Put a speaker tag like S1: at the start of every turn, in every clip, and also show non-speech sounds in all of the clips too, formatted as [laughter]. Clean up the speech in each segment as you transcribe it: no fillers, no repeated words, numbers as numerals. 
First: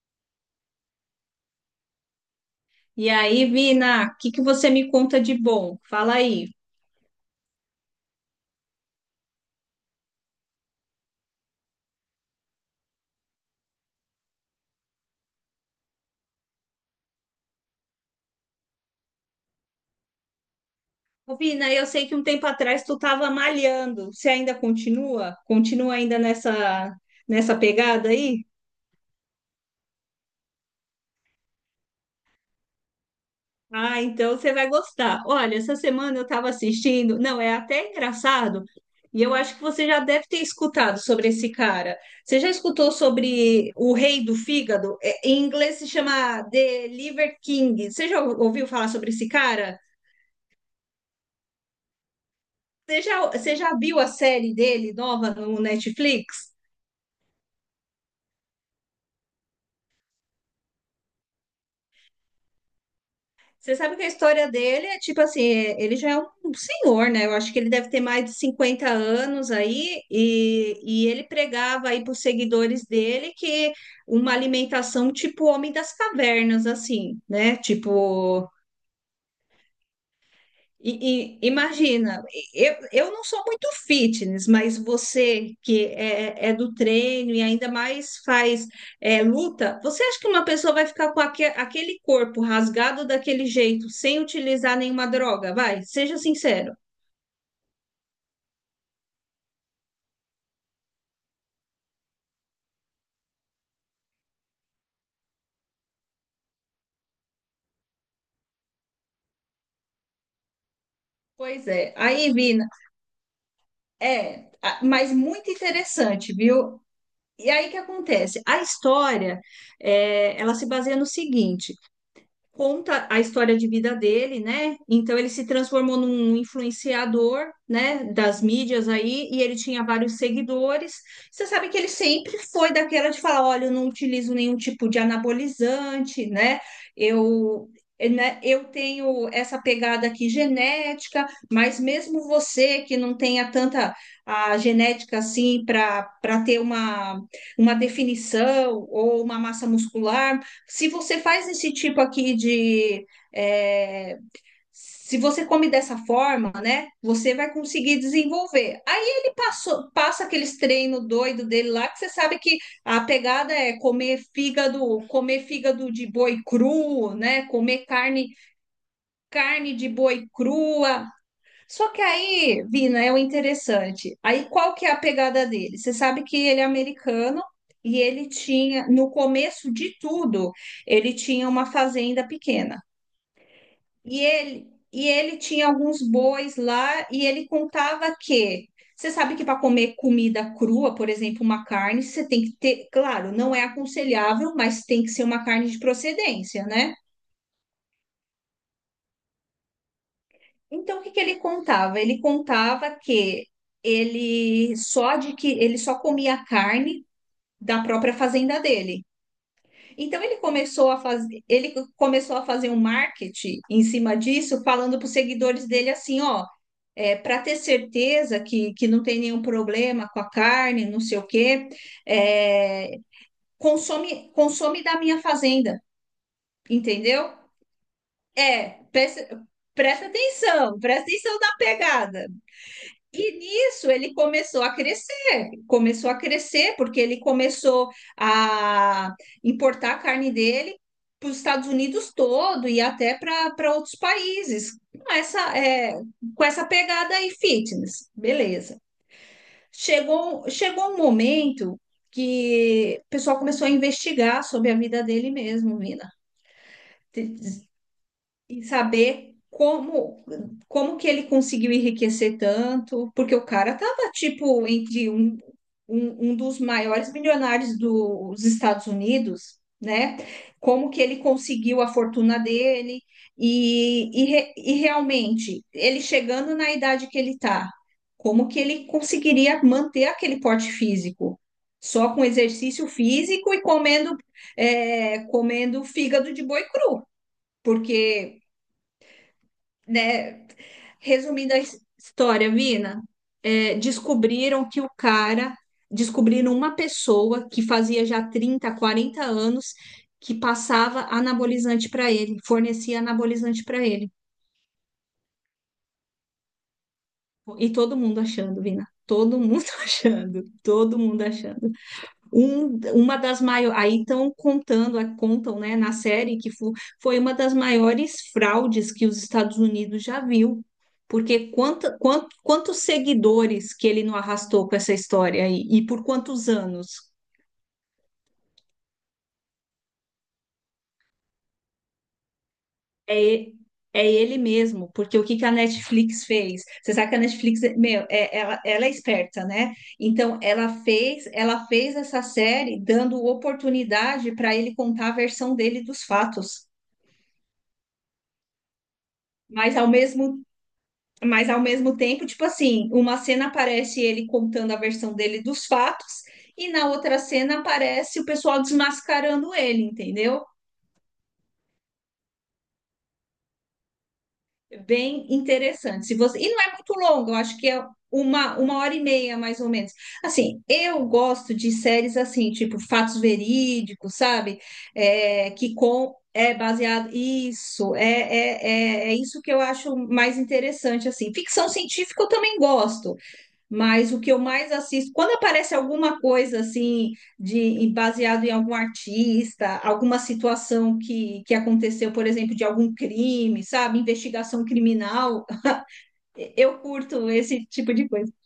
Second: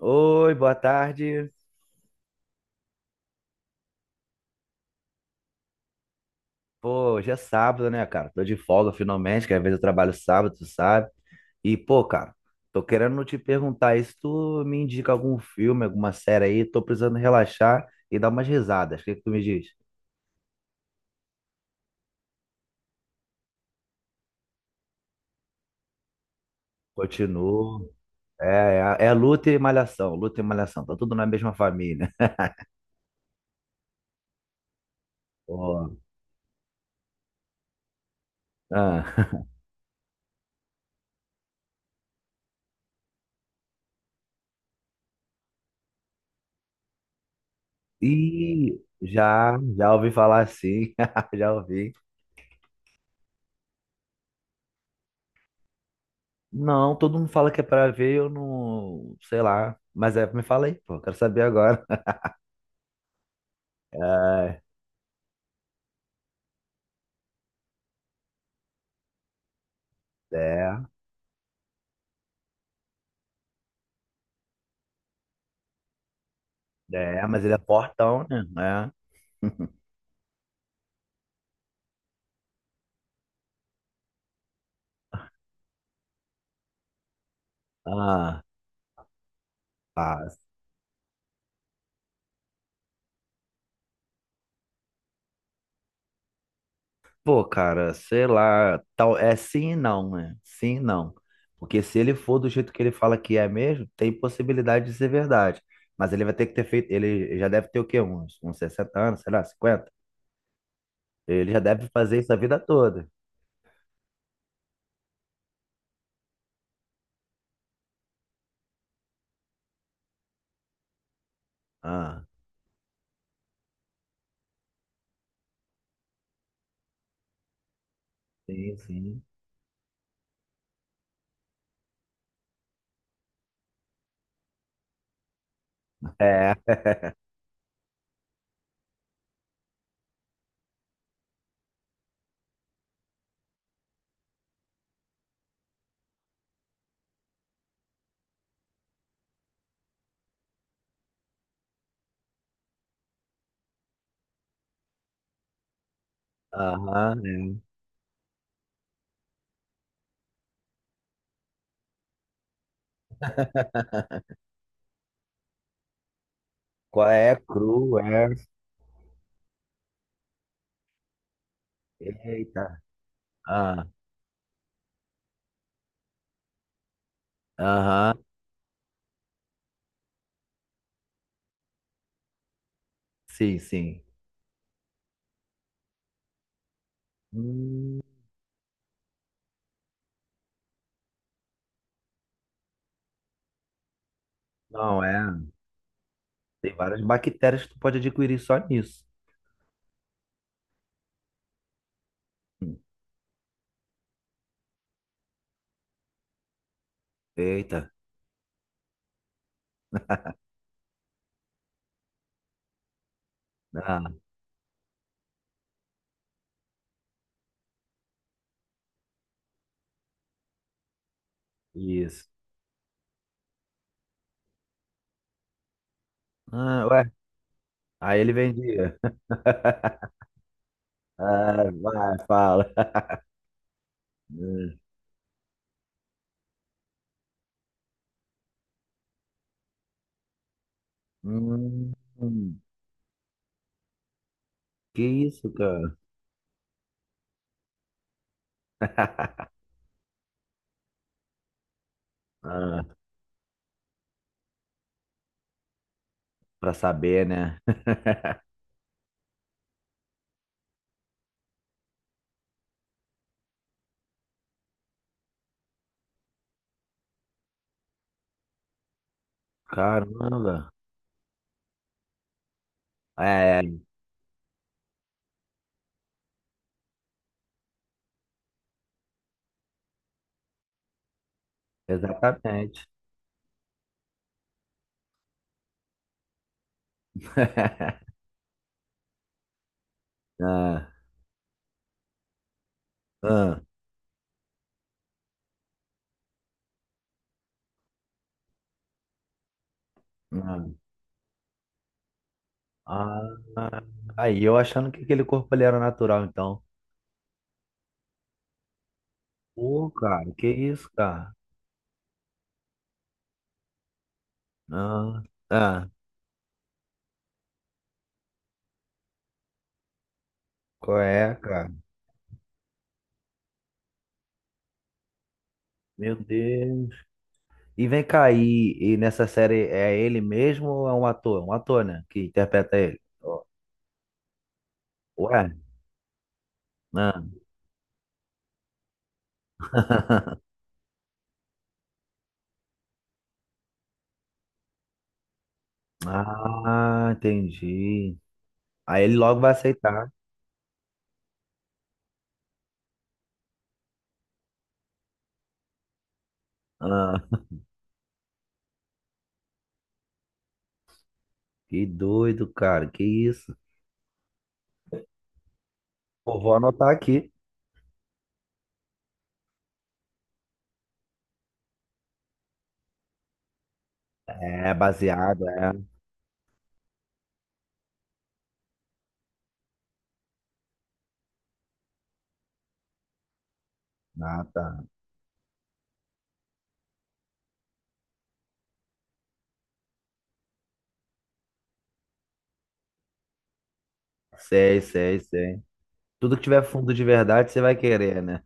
S1: Oi, boa tarde.
S2: E aí, Vina, o que que você me conta de bom? Fala aí.
S1: Pô, hoje é sábado, né, cara? Tô de folga finalmente, que às vezes eu trabalho sábado, tu sabe? E, pô, cara, tô querendo te perguntar aí se tu me indica algum filme, alguma série aí, tô precisando relaxar e dar umas risadas. O que que tu me diz?
S2: Ô, Vina, eu sei que um tempo atrás tu estava malhando. Você ainda continua? Continua ainda nessa
S1: Continuo.
S2: pegada aí?
S1: É, é luta e malhação, luta e malhação. Tá tudo na mesma família.
S2: Ah, então você vai gostar.
S1: [laughs]
S2: Olha, essa
S1: Pô,
S2: semana eu estava assistindo. Não, é até engraçado.
S1: ah.
S2: E eu
S1: [laughs]
S2: acho que você já deve ter escutado sobre esse cara. Você já escutou sobre o rei do fígado? É, em inglês se chama The Liver King. Você já ouviu
S1: E
S2: falar sobre esse
S1: já,
S2: cara?
S1: já ouvi falar assim, [laughs] já ouvi.
S2: Você já viu a série dele nova no Netflix?
S1: Não, todo mundo fala que é pra ver, eu não, sei lá. Mas é, me fala aí, pô, eu quero saber agora. [laughs]
S2: Você sabe que a história
S1: É,
S2: dele é tipo assim, ele já é um senhor, né? Eu acho que ele deve ter mais de 50 anos aí, e ele pregava aí para os seguidores dele que uma alimentação tipo homem das cavernas,
S1: é,
S2: assim,
S1: é, mas ele
S2: né?
S1: é fortão,
S2: Tipo,
S1: né? É. [laughs]
S2: Imagina, eu não sou muito fitness, mas você que é, do treino e ainda mais
S1: Ah,
S2: faz luta. Você acha que
S1: ah,
S2: uma pessoa vai ficar com aquele corpo rasgado daquele jeito, sem utilizar nenhuma droga? Vai, seja sincero.
S1: pô, cara, sei lá, tal, é sim e não, né? Sim e não. Porque se ele for do jeito que ele fala que é mesmo, tem possibilidade de ser verdade. Mas ele vai ter que ter feito, ele já deve ter o quê? Uns 60 anos, sei lá, 50? Ele já
S2: Pois
S1: deve
S2: é,
S1: fazer isso
S2: aí,
S1: a vida
S2: Vina,
S1: toda.
S2: mas muito interessante, viu? E aí o que acontece? A história, ela se baseia no seguinte.
S1: Ah,
S2: Conta a história de vida dele, né? Então ele se transformou num influenciador, né, das
S1: sim,
S2: mídias
S1: sim.
S2: aí, e ele tinha vários seguidores. Você sabe que ele sempre foi daquela de falar, olha, eu não utilizo nenhum tipo de anabolizante,
S1: É.
S2: né?
S1: [laughs]
S2: Eu né? Eu tenho essa pegada aqui genética, mas mesmo você que não tenha tanta a genética assim para ter uma definição ou uma massa muscular, se você faz esse tipo aqui de. é, Se você come dessa forma, né?
S1: Aham,
S2: Você vai
S1: é.
S2: conseguir desenvolver. Aí ele passou, passa aqueles treinos doido dele lá, que você sabe que a pegada é
S1: [laughs]
S2: comer fígado de boi
S1: Qual
S2: cru,
S1: é?
S2: né? Comer
S1: Cru, é.
S2: carne, carne de boi crua. Só que aí,
S1: Eita.
S2: Vina, é o
S1: Ah,
S2: interessante. Aí qual que é a pegada dele? Você sabe que ele é americano e
S1: aham,
S2: ele tinha, no começo de tudo, ele tinha uma fazenda pequena.
S1: sim, sim.
S2: E ele, e ele tinha alguns bois lá e ele
S1: Hum,
S2: contava que você sabe que para comer comida crua, por exemplo, uma carne, você tem que ter, claro, não é aconselhável, mas
S1: não,
S2: tem que ser
S1: é.
S2: uma carne de procedência,
S1: Tem
S2: né?
S1: várias bactérias que tu pode adquirir só nisso.
S2: Então, o que que ele contava? Ele
S1: Hum.
S2: contava que ele só comia carne
S1: Eita.
S2: da própria fazenda dele. Então ele começou a fazer um marketing em
S1: Ah,
S2: cima disso, falando para os seguidores dele assim, ó, para ter certeza que não tem nenhum problema com a carne, não sei o quê,
S1: isso.
S2: é, consome da minha fazenda,
S1: Ah, ué.
S2: entendeu?
S1: Aí ele
S2: É,
S1: vendia.
S2: presta,
S1: [laughs]
S2: presta atenção na
S1: Ah, vai,
S2: pegada.
S1: fala.
S2: E nisso ele
S1: Hum,
S2: começou a crescer, porque ele começou a importar a carne dele para os Estados Unidos
S1: hum,
S2: todo e até para outros países,
S1: que
S2: com
S1: isso,
S2: essa, é,
S1: cara?
S2: com essa pegada aí fitness, beleza.
S1: [laughs]
S2: Chegou um momento
S1: Ah,
S2: que o pessoal começou a investigar sobre a vida dele mesmo, Mina,
S1: pra saber, né? [laughs]
S2: e saber como que ele conseguiu enriquecer tanto, porque o cara tava tipo entre um dos maiores milionários dos Estados Unidos, né?
S1: Caramba.
S2: Como que ele conseguiu a fortuna dele
S1: É, é,
S2: e realmente ele chegando na idade que ele tá, como que ele conseguiria manter aquele porte físico? Só com
S1: exatamente.
S2: exercício físico e comendo fígado de boi cru,
S1: [laughs]
S2: porque né?
S1: Ah.
S2: Resumindo a história, Vina,
S1: Ah,
S2: é, descobriram que o cara, descobriram uma pessoa que fazia já 30, 40 anos que
S1: ah,
S2: passava anabolizante para ele, fornecia anabolizante
S1: ah.
S2: para ele.
S1: Aí eu achando que aquele corpo ali era natural, então.
S2: E todo mundo achando, Vina, todo mundo [laughs]
S1: Pô, cara,
S2: achando,
S1: que isso,
S2: todo mundo
S1: cara?
S2: achando. Uma das maiores, aí estão contando,
S1: Ah,
S2: contam, né,
S1: ah,
S2: na série que foi uma das maiores fraudes que os Estados Unidos já viu,
S1: qual é,
S2: porque
S1: cara?
S2: quantos seguidores que ele não arrastou com essa história aí, e por
S1: Meu
S2: quantos
S1: Deus.
S2: anos?
S1: E vem cá, e nessa série é ele mesmo ou é um ator? Um ator, né? Que interpreta ele.
S2: É,
S1: Ó,
S2: e- É ele mesmo, porque o que
S1: ué?
S2: que a Netflix fez? Você sabe que a
S1: Ah,
S2: Netflix, ela é esperta, né? Então, ela fez essa série dando oportunidade para ele contar a versão dele dos fatos.
S1: ah, entendi. Aí ele logo vai
S2: Mas ao
S1: aceitar.
S2: mesmo Mas ao mesmo tempo, tipo assim, uma cena aparece ele contando a versão dele dos fatos, e na
S1: Ah,
S2: outra cena aparece o pessoal desmascarando ele, entendeu?
S1: que doido, cara, que isso?
S2: É bem interessante. Se
S1: Pô,
S2: você... E
S1: vou
S2: não é
S1: anotar
S2: muito longo,
S1: aqui.
S2: eu acho que é uma hora e meia, mais ou menos. Assim, eu gosto de séries assim, tipo fatos verídicos, sabe?
S1: É, baseado,
S2: É,
S1: é.
S2: que com é baseado. Isso, é isso que eu acho mais interessante, assim. Ficção científica eu também gosto. Mas o que eu
S1: Ah,
S2: mais
S1: tá.
S2: assisto, quando aparece alguma coisa assim de baseado em algum artista, alguma situação que aconteceu, por exemplo, de algum crime, sabe, investigação
S1: Sei, sei,
S2: criminal,
S1: sei. Tudo que tiver
S2: eu
S1: fundo de
S2: curto
S1: verdade, você
S2: esse
S1: vai
S2: tipo de
S1: querer,
S2: coisa.
S1: né?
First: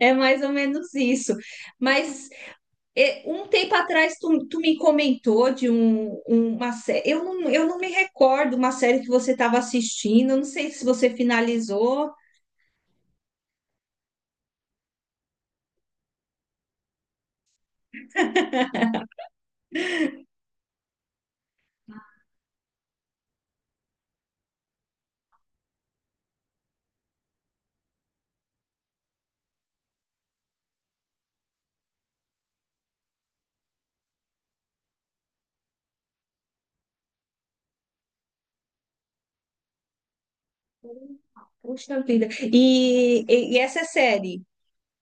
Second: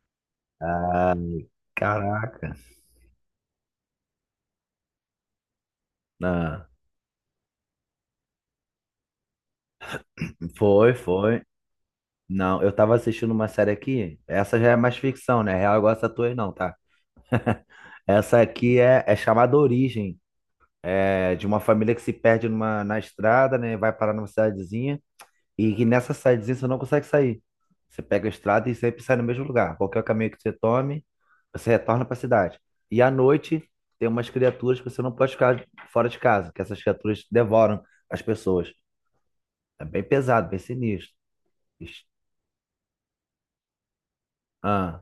S2: É mais ou menos
S1: Ah,
S2: isso. Mas
S1: caraca.
S2: um tempo atrás tu me comentou de um, um,
S1: Ah,
S2: uma série. Eu não me recordo uma série que você estava assistindo. Eu não sei se
S1: foi,
S2: você
S1: foi.
S2: finalizou.
S1: Não, eu tava assistindo uma série aqui. Essa já é mais ficção, né? É real, igual essa tua aí não, tá? Essa aqui é chamada Origem. É de uma família que se perde numa, na estrada, né? Vai parar numa cidadezinha. E que nessa cidadezinha você não consegue sair. Você pega a estrada e sempre sai no mesmo lugar. Qualquer caminho que você tome, você retorna para a cidade. E à noite tem umas criaturas que você não pode ficar fora de casa, que essas criaturas devoram as pessoas. É bem pesado, bem sinistro.
S2: Puxa
S1: Ixi,
S2: vida. E essa é série.
S1: ah,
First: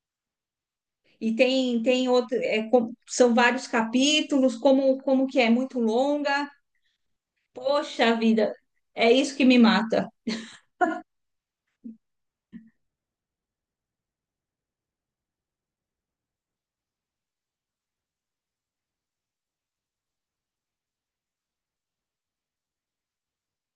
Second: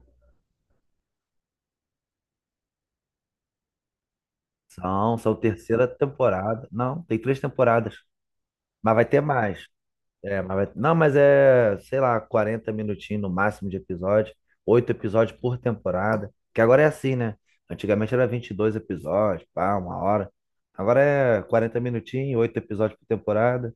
S2: E tem outro, são vários capítulos, como,
S1: são,
S2: como
S1: são
S2: que é? É muito
S1: terceira
S2: longa.
S1: temporada. Não, tem 3 temporadas.
S2: Poxa vida,
S1: Mas vai
S2: é
S1: ter
S2: isso que me
S1: mais.
S2: mata.
S1: É, mas não, mas é, sei lá, 40 minutinhos no máximo de episódio, 8 episódios por temporada, que agora é assim, né? Antigamente era 22 episódios, pá, uma hora. Agora é 40 minutinhos, 8 episódios por temporada,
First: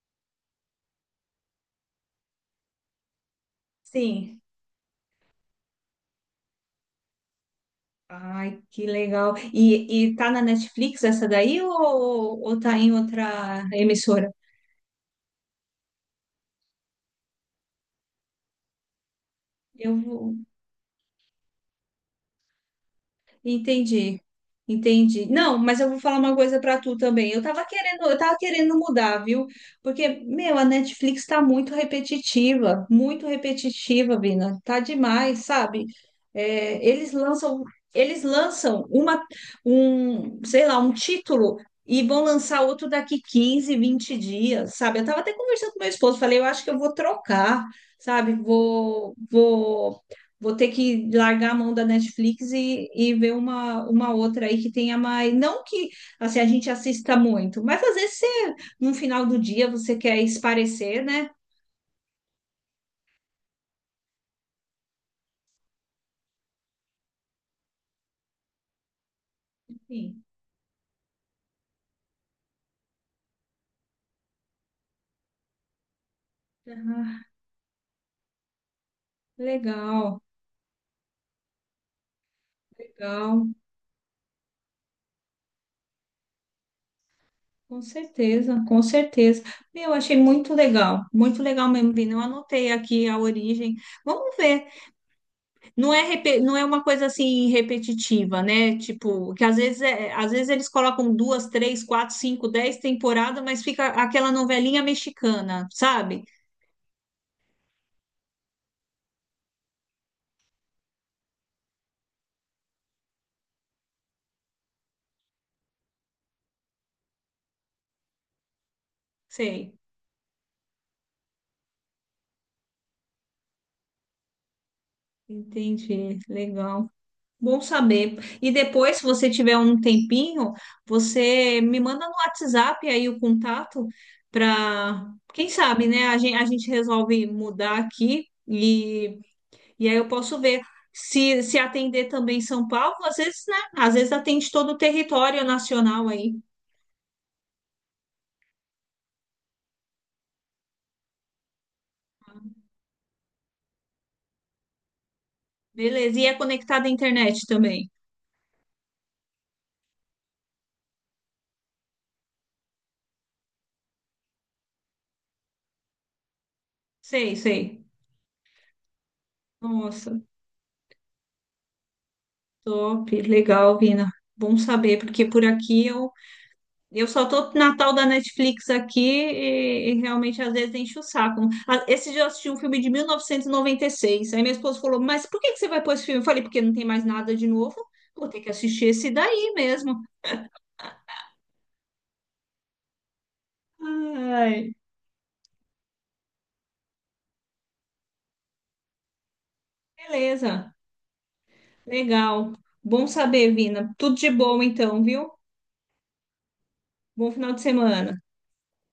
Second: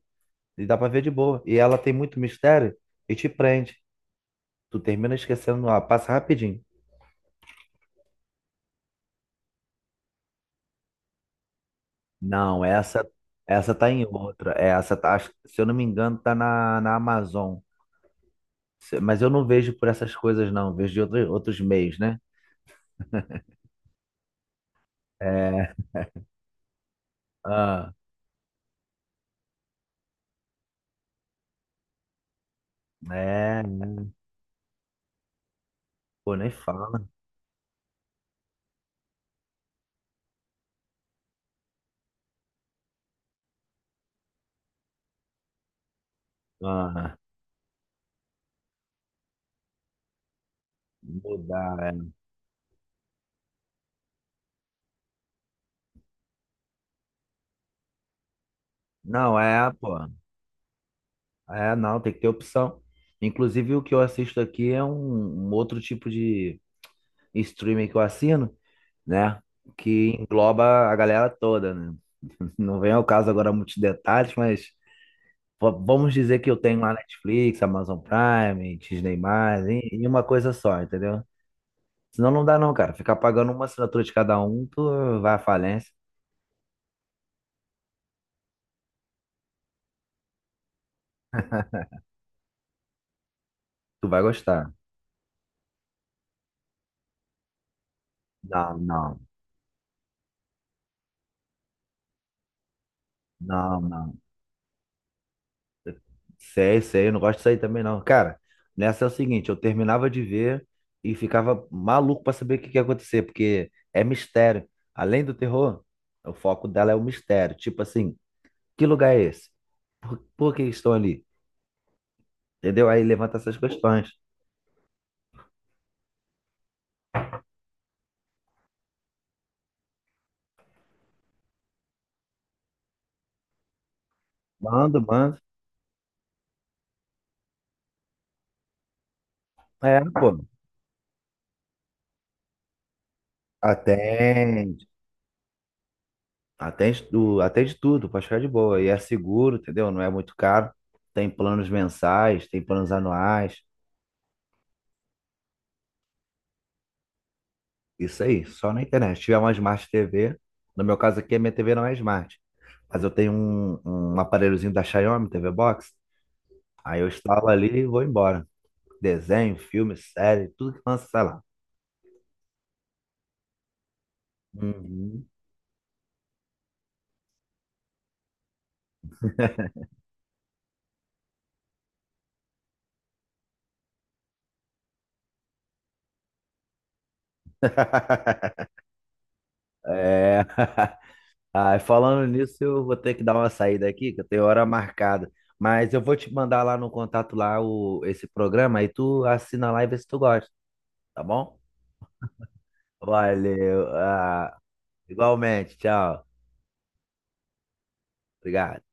S1: e dá pra ver de boa. E ela tem muito mistério e te prende.
S2: Sim.
S1: Tu termina esquecendo, ó, passa rapidinho.
S2: Ai, que legal. E tá na Netflix essa daí ou
S1: Não,
S2: tá em
S1: essa
S2: outra
S1: essa tá em
S2: emissora?
S1: outra. É, essa tá, se eu não me engano, tá na Amazon. Mas eu não vejo por
S2: Eu
S1: essas
S2: vou.
S1: coisas, não. Vejo de outros meios, né?
S2: Entendi, entendi. Não,
S1: É.
S2: mas eu vou falar uma coisa pra tu também. Eu tava
S1: ah,
S2: querendo, eu tava querendo mudar, viu? Porque, meu, a Netflix tá muito
S1: É, né?
S2: repetitiva, Vina. Tá demais, sabe?
S1: Pô, nem
S2: É,
S1: fala.
S2: eles lançam, eles lançam uma, sei lá, um título e vão lançar outro daqui 15, 20 dias, sabe? Eu tava até conversando com meu esposo, falei, eu acho que eu vou
S1: Ah,
S2: trocar, sabe? Vou ter que largar a mão
S1: mudar,
S2: da
S1: é.
S2: Netflix e ver uma outra aí que tenha mais. Não que assim, a gente assista muito, mas às vezes no final
S1: Não,
S2: do dia
S1: é,
S2: você
S1: pô.
S2: quer esparecer, né?
S1: É, não, tem que ter opção. Inclusive, o que eu assisto aqui é um outro tipo de streaming que eu assino, né? Que
S2: Enfim.
S1: engloba a galera toda, né? [laughs] Não vem ao caso agora muitos detalhes, mas vamos dizer que eu tenho lá
S2: Ah,
S1: Netflix, Amazon Prime, Disney+, em
S2: legal,
S1: uma coisa só, entendeu? Senão não dá não, cara. Ficar
S2: legal.
S1: pagando uma assinatura de cada um, tu vai à falência,
S2: Com certeza, com certeza. Meu, achei muito legal mesmo, Vini. Eu anotei aqui a origem.
S1: tu vai
S2: Vamos ver.
S1: gostar.
S2: Não é uma coisa assim repetitiva,
S1: Não,
S2: né?
S1: não.
S2: Tipo, que às vezes, às vezes eles colocam duas, três, quatro, cinco, dez temporadas, mas
S1: Não,
S2: fica
S1: não.
S2: aquela novelinha mexicana, sabe?
S1: Sei, sei, eu não gosto disso aí também, não. Cara, nessa é o seguinte, eu terminava de ver e ficava maluco pra saber o que que ia acontecer, porque é mistério. Além do terror, o foco dela é o mistério. Tipo assim, que lugar é esse?
S2: Sei.
S1: Por que estão ali? Entendeu? Aí levanta essas questões.
S2: Entendi. Legal. Bom saber. E depois, se você tiver um tempinho, você me manda no WhatsApp aí o contato
S1: Manda,
S2: para,
S1: manda.
S2: quem sabe, né? A gente resolve mudar aqui. E aí
S1: É,
S2: eu
S1: pô.
S2: posso ver se atender também São Paulo, às vezes, né? Às vezes atende todo o
S1: Atende.
S2: território nacional aí.
S1: Atende, atende tudo, pode ficar de boa. E é seguro, entendeu? Não é muito caro. Tem planos mensais, tem planos anuais.
S2: Beleza. E é conectado à internet também.
S1: Isso aí, só na internet. Se tiver uma Smart TV, no meu caso aqui, a minha TV não é Smart, mas eu tenho um aparelhozinho da Xiaomi, TV Box, aí eu
S2: Sei,
S1: instalo ali
S2: sei.
S1: e vou embora. Desenho, filme,
S2: Nossa,
S1: série, tudo que lança, sei lá.
S2: top. Legal, Vina. Bom saber, porque
S1: Uhum.
S2: por aqui eu, só tô na tal da Netflix aqui e realmente às vezes enche o saco. Ah, esse dia eu assisti um filme de 1996. Aí minha esposa falou: Mas por que que você vai pôr esse filme? Eu falei: Porque não tem mais nada de novo. Vou ter que
S1: [laughs]
S2: assistir esse daí mesmo.
S1: É. [laughs] Ah, falando nisso, eu vou ter que dar uma saída aqui, que eu tenho hora
S2: Ai,
S1: marcada. Mas eu vou te mandar lá no contato lá o, esse programa, aí tu assina lá e vê se tu gosta,
S2: beleza.
S1: tá bom?
S2: Legal. Bom saber,
S1: Valeu.
S2: Vina. Tudo de
S1: Ah,
S2: bom então, viu?
S1: igualmente, tchau.
S2: Bom final de semana.
S1: Obrigado.